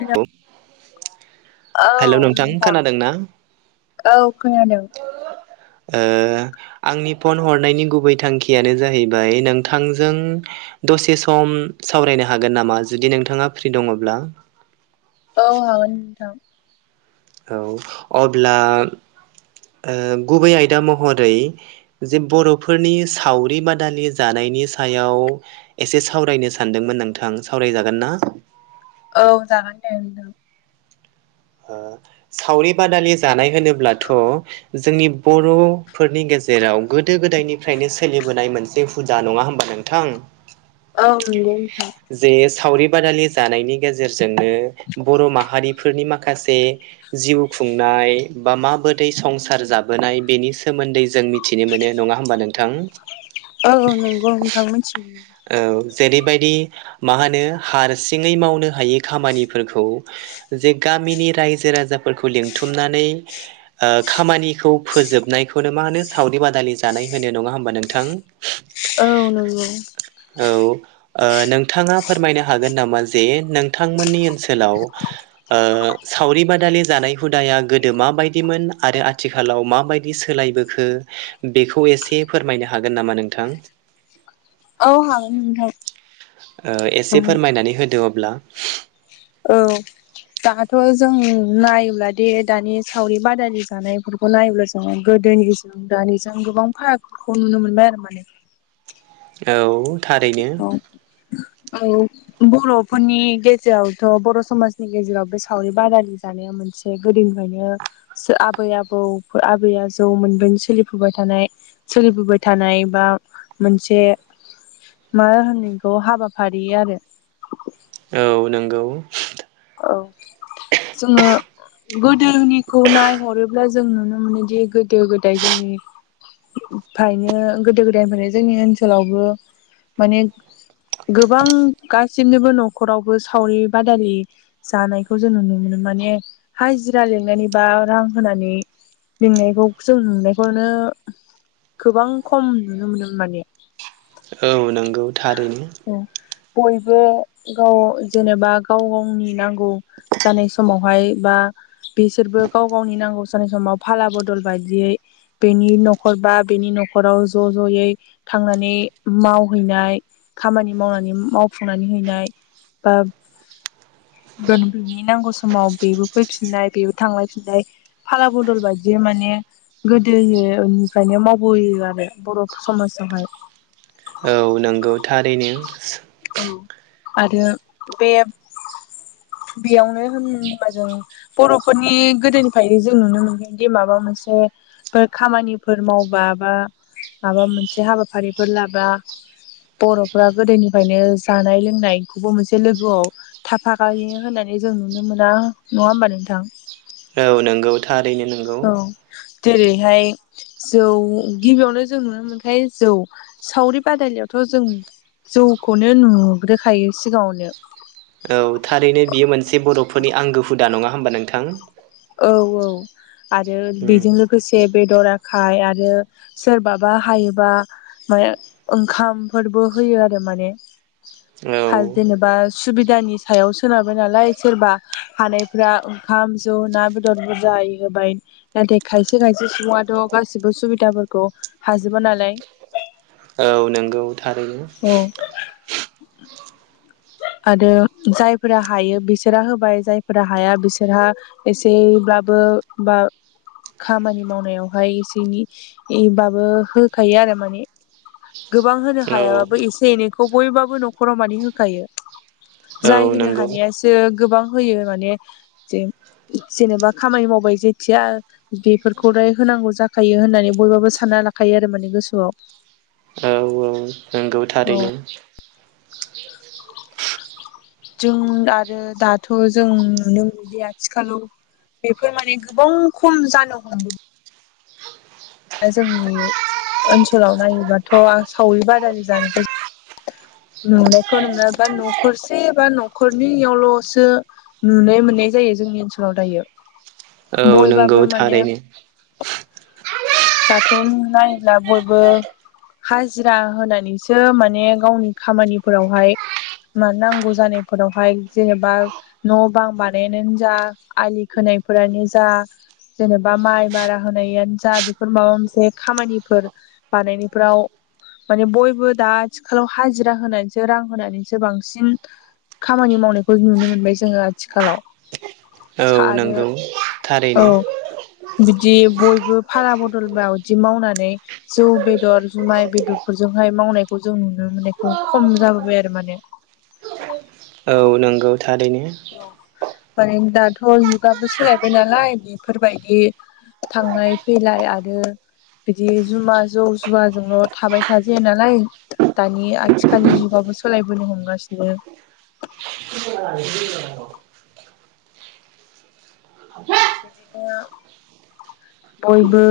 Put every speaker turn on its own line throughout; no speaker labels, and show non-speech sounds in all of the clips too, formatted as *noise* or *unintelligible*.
Hello,
hello
औ नोंथां
खोनादोंना?
औ खोनादों।
ओ आंनि फन हरनायनि गुबै थांखियानो जाहैबाय नोंथांजों दसे सम सावरायनो हागोन नामा जुदि नोंथाङा फ्रि दङ'ब्ला?
औ हागोन नोंथां।
औअब्ला ओ गुबै आयदा महरै जे बर'फोरनि सावरि बादालि जानाय बेनि सायाव एसे सावरायनो सानदोंमोन नोंथां सावरायजागोनना?
औ जागोनदे नोंथां।
ओ सावरि बादालि जानाय होनोब्लाथ' जोंनि बर'फोरनि गे जेराव गोदो गोदायनिफ्रायनो सोलिबोनाय मोनसे हुदा नङा होमबा नोंथां?
औ नंगौ नोंथां।
जे सावरि बादालि जानायनि गेजेरजोंनो बर' माहारिफोरनि माख खासे जिउ खुंनाय बा माबोरै संसार जाबोनाय बेनि सोमोन्दै जों मिथिनो मोनो नङा हबा नोंथां
औ नंगौ नोंथां मिथिगौ
औ जेरैबायदि मा होनो हारसिङै मावनो हायि खामानिफोरखौ जे गामिनि रायजो राजाफोरखौ लिंथुमनानै ओ खामानिखौ फोजोबनायखौनो मा मानो सावरि बादालि जानाय होनो नङा होमबा नोंथां?
औ नंगौ
औ ओ नोंथाङा फोरमायनो हागोन नामा जे नोंथांमोननि ओनसोलाव ओ सावरि बादालि जानाय हुदाया गोदो माबायदिमोन आरो आथिखालाव माबायदि सोलायबो खौ बेखौ एसे फोरमायनो हागोन नामा नोंथां?
औ हागोन नोंथां
ओ एसे फोरमायनानै होदो अब्ला
औ दाथ' जों नायोब्ला दे दानि सावरि बादालि जानायफोरखौ नायोब्ला जों गोद दोनिजों दानिजों गोबां फारागखौ नुनो मोनबाय आरो माने
औ थारैनो
औ औ बर'फोरनि गेजेरावथ' बर' समाजनि गेजेराव बे सावरि बादालि जानाया मोनसे गोदोनि फ्रायनो आबै आबौ आबै आजौ मोनदों सोलिफाय थानाय सोलिफोबाय थानाय बा मोनसे
*inaudible*
मा होनोखौ हाबाफारि आरो
औ नंगौ
औ जोङो गोदोनिखौ नायहरोब्ला जों नुनो मोनोदि गोदो गोदाय जोंनि फायनो गोदो गोदायनिफ्रायनो जोंनि ओनसोलावबो माने गोबां गासिनोबो न'खरावबो सावरि बादालि जानायखौ जों नुनो मोनो माने हाजिरा लिंनानै बा रां होनानै लिंनायखौ जों नुनायखौनो गोबां खम नुनो मोनोमोन माने
औ नंगौ थारैनो
बयबो गाव जेनेबा गाव गावनि नांगौ। जानाय समावहाय बा बिसोरबो गाव गावनि नांगौ जानाय समाव फाला बदल बायदियै। बेनि न'खर बा बेनि न'खराव ज' ज'यै थांनानै मावहैनाय। खामानि मावनानै मावफुंनानै हैनाय बा
*inaudible*
बेनि नांगौ समाव बेबो फैफिननाय बेबो थांलाय फिनलाय फाला बदल बायदि माने। गोदोनिफ्रायनो मावबोयो आरो बर' समाजावहाय।
औ नंगौ थारैनो।
औ आरो बे
*inaudible*
बेयावनो होनबा जों बर'फोरनि गोदोनिफ्रायनो जों नुनो मोनगोनदि माबा मोनसे। खामानिफोर मावबा बा माबा मोनसे हाबाफारिफोर लाबा बर'फ्रा गोदोनि फ्रायनो जानाय लोंनायखौबो मोनसे लोगोआव थाफाखायो होननानै जों नुनो मोना। नङा होमबा नोंथां।
औ नंगौ थारैनो नंगौ।
औ जेरैहाय जौ गिबियावनो जों नुनो मोनखायो जौ सावरि बादायलयावथ' जों जौखौनो नुग्रोखायो सिगाङावनो।
औ थारैनो बियो मोनसे बर'फोरनि आंगो हुदा नङा होमबा नोंथां।
औ
*unintelligible*
आरो
उम
बेजों लोगोसे बेदर आखाय आरो सोरबाबा हायोबा माने ओंखामफोरबो होयो आरो माने
औ
जेनेबा सुबिदानि सायाव सोनारबाय नालाय सोरबा हानायफ ओंखाम जौ ना बेदर बुरजाय होबाय नाथाय खायसे खायसे सुबुङाथ' गासिबो सुबिदाफोरखौ हाजोब नालाय
औ नंगौ थारैनो
औ
*unintelligible*
आरो जायफोरा हायो बिसोरहा होबाय जायफोरा हाया बिसोरहा एसेब्लाबो ओ बा खामानि मावनायावहाय एसे एनैबाबो होखायो आरो माने गोबां होनो
औ
हायाबाबो एसे एनैखौ बयबाबो न'खराव माने होखायो
औ
जाय होनो
नंगौ
हानायासो गोबां होयो माने जेनेबा खामानि मावबाय जेथिया बेफोरखौलाय होनांगौ जाखायो होननानै बयबाबो सान लाखायो आरो माने गोसोआव
औ औ नंगौ
औ
थारैनो
जों आरो दाथ' जों नुनो मोनोदि आथिखालाव बेफोर माने गोबां खम जानो हमगौ जोंनि ओनसोलाव नायोबाथ' सावरि बादालि जानायखौ नुनायखौ नुा बा न'खरसे बा न'खरनियावल'सो नुनो मोननाय जायो जोंनि ओनसोलाव दायो
औ नंगौ
बयबाबो माने
थारैनो
दाथ' नायोब्ला बयबो हाजिरा होनानैसो माने गावनि खामानिफोरावहाय म नांगौ जानायफोरावहाय जेनेबा न' बां बानायानो जा आलि खोनाय फोरानो जा जेनेबा माइ बारा होनायानो जा बेफोर माबा मोनसे खामानिफोर बानायनायफोराव माने बयबो दा आथिखालाव हाजिरा होनानैसो रां होनानैसो बांसिन खामानि मावनायखौ नुनो मोनबाय जोङो आथिखालाव सा
औ
आरो
नंगौ
औ
थारैनो
बिदि बयबो फाला बदल मा बादि मावनानै जौ बेदर जुमाय बेदरफोरजों हाय मावनायखौ जों नुनो मोननायखौ खम जाबोबाय आरो माने।
औ नंगौ थारैनो।
माने दाथ' जुगाबो सोलायबाय नालाय बेफोरबायदि थांलाय फैलाय आरो बिदि जुमा जौ जुवाजोंल' थाबाय थाजाया नालाय दानि आथिखालनि जुगाबो सोलायबोनो हमगासिनो।
*unintelligible*
बिदिनो
*unintelligible*
बयबो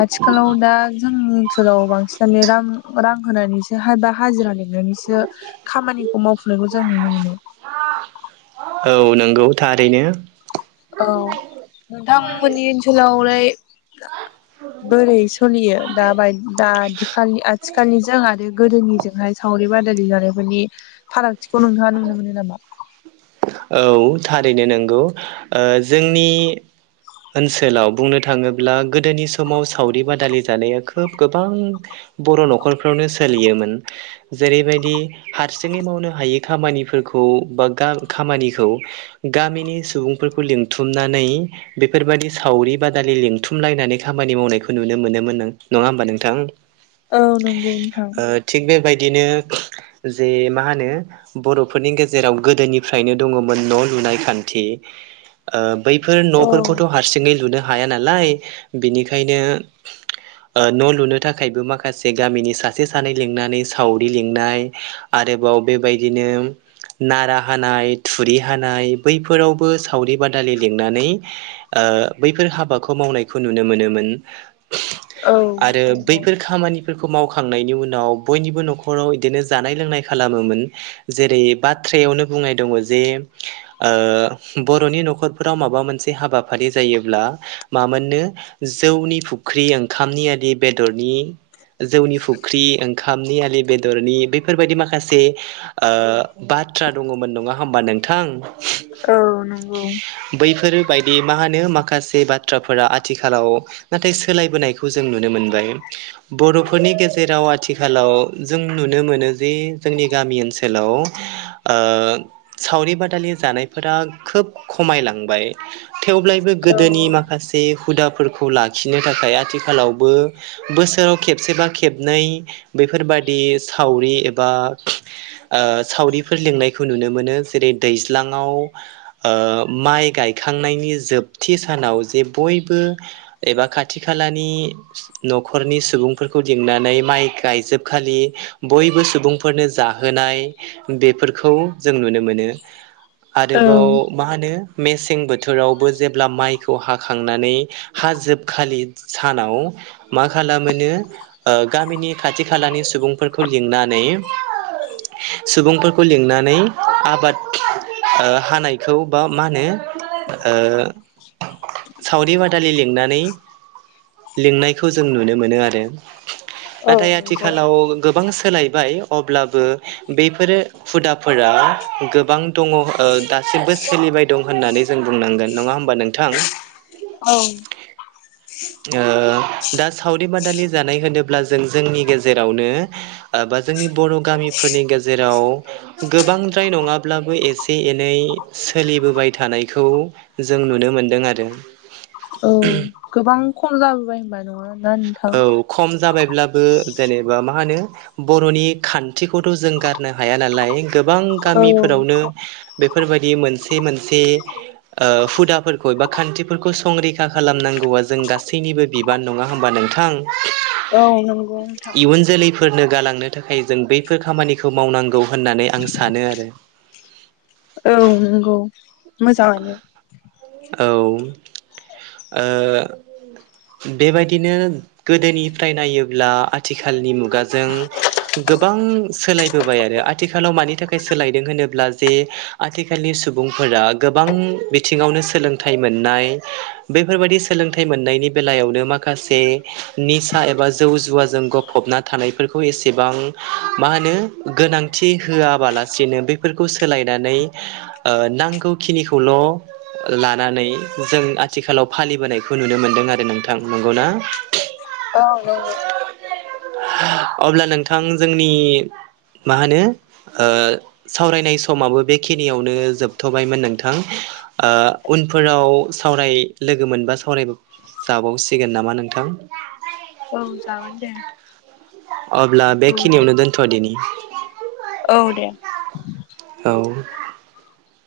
आथिखालाव दा जोंनि ओनसोलाव बांसिनानो रां रां होनानैसो हा दा हाजिरा लिंनानैसो खामानिखौ मावफुंनायखौ जों नुनो मोनो।
औ नंगौ थारैनो।
औ नोंथांमोननि ओनसोलावलाय बोरै सोलियो दा बाय दा आथिखाल आथिखालनिजों आरो गोदोनिजोंहाय साव रि बादालि जानायफोरनि फारागथिखौ नोंथाङा नुनो मोनो नामा?
औ थारैनो नंगौ ओ जोंनि ओनसोलाव बुंनो थाङोब्ला गोदोनि समाव सावरि बादालि जानाया खोब गोबां बर' न'खरफ्रावनो सोलियोमोन। जेरैबायदि हारसिङै मावनो हायै खामानिफोर खौ बा गाल खामानिखौ गामिनि सुबुंफोरखौ लिंथुमनानै बेफोरबादि सावरि बादालि लिंथुमलायनानै खामानि मावनायखौ नुनो मोनोमोन नों नङा होमबा नोंथां
औ नोंगौ नोंथां।
बिदिनो जे मा होनो बर'फोरनि गेजेराव गोदोनि फ्रायनो दङ'मोन न' लुनाय खान्थि। ओ बैफोर
औ
न'फोरखौथ' हारसिङै लुनो हाया नालाय बिनिखायनो ओ न' लुनो थाखायबो माखासे गामिनि सासे सानै लिंनानै सावरि लिंनाय आरो बेबाव बेबायदिनो नारा हानाय थुरि हानाय बैफोरावबो सावरि बादालि लिंनानै ओ बैफोर हाबाखौ मावनायखौ नुनो मोनोमोन आरो
नंगौ
बैफोर खामानि फोरखौ मावखांनायनि उनाव बयनिबो न'खराव इदिनो जानाय लोंनाय खालामोमोन। जेरै बाथ्रयावनो बुंनाय दङ' जे ओ बर'नि न'खरफोराव माबा मोनसे हाबाफारि जायोब्ला मा मोननो जौनि फुख्रि ओंखामनि आलि बेदरनि जौनि फुख्रि ओं खामनि आलि बेदरनि बैफोर बायदि माखासे ओ बाथ्रा दङ' मोन नङा होमबा नोंथां
औ नंगौ।
बायदि मा होनो माखासे बाथ्राफोरा आथिखालाव नाथाय सोलायबोनायखौ जों नुनो मोनबाय। बर'फोरनि गेजेराव आथिखालाव जों नुनो मोनो जे जोंनि गामि ओनसोलाव औ। ओ सावरि बादालि जानायफोरा खोब खमायलांबाय। थेवब्लायबो
औ
गोदोनि माखासे हुदाफोरखौ लाखिनो थाखाय आथिखालावबो बोसोराव खेबसेबा खेबनै बे फोरबायदि सावरि एबा ओ सावरि फोर लिंनायखौ नुनो मोनो। जेरै दैज्लाङाव ओ माइ गायखांनायनि जोब थि सानाव जे बयबो एबा खाथि खालानि न'खरनि सुबुंफोर खौ लिंनानै माइ गायजोबखालि बयबो सुबुंफोरनो जाहोनाय बेफोरखौ जों नुनो मोनो।
औ
आरोबाव मा होनो मेसें बोथोरावबो जेब्ला माइखौ हाखांनानै हाजोबखालि सानाव मा खालामोनो ओ गामिनि खाथि खालानि सुबुंफोरखौ लिंनानै सुबुंफोरखौ लिंनानै आबाद ओ हानायखौ बा मा होनो ओ सावरि बादालि लिंनानै लिंनायखौ जों नुनो मोनो आरो
औ
नाथाय
नंगौ
आथिखालाव गोबां सोलायबाय अब्लाबो बेफोरो हुदाफोरा गोबां दङ दासिमबो सोलिबाय दं होननानै जों बुंनांगोन नङा होमबा नोंथां
औ
ओ दा सावरि बादा लि जानाय होनोब्ला जों जोंनि गेजेरावनो ओ बा जोंनि बर' फोरनि गेजेराव गोबांद्राय नङाब्लाबो एसे एनै सोलिबोबाय थानायखौ जों नुनो मोनदों आरो
औ गोबां खम जाबोबाय होनबा नोङो ना नोंथां
औ खम जाबायब्लाबो जेनेबा मा होनो बर'नि खान्थिखौथ' जों गारनो हाया नालाय गोबां
औ
गामिफोरावनो बेफोरबायदि मोनसे मोनसे ओ हुदाफोरखौ एबा खान्थिफोरखौ संरैखा खालामनां गौआ जों गासैनिबो बिबान नङा होमबा नोंथां
औ नंगौ नोंथां।
इयुन जोलैफोरनो गालांनो थाखाय जों बैफोर खामानिखौ मावनांगौ होननानै आं सानो आरो
औ नंगौ मोजाङानो
औ ओ बेबायदिनो गोदोनिफ्राय नायोब्ला आथिखालनि मुगाजों गोबां सोलायबोबाय आरो आथिखालाव मानि थाखाय सोलायदों होनोब्ला जे आथिखालनि सुबुं फोर गोबां बिथिङावनो स सोलोंथाय मोननाय बेफोरबादि सोलोंथाइ मोननायनि बेलायावनो माखासे नि एबा जौ जुवाजों गफबना थानायफोरखौ एसेबां मा होनो गोनांथि हो होआबालासिनो बेफोरखौ सोलायनानै नांगौखिनिखौल' लानानै जों आथिखालाव फालिबोनायखौ नुनो मोनदों आरो नोंथां नंगौना
औ नंगौ
अब्ला नोंथां जोंनि मा होनो सावरायनाय समाबो बेखिनियावनो जोबथ'बायमोन नोंथां उनफोराव सावराय लोगो मोनबा सावराय जाबावसिगोन नामा नोंथां
औ जागोन दे
अब्ला
औ दे
बेखिनियावनो दोनथ' दिनि
औ दे।
औ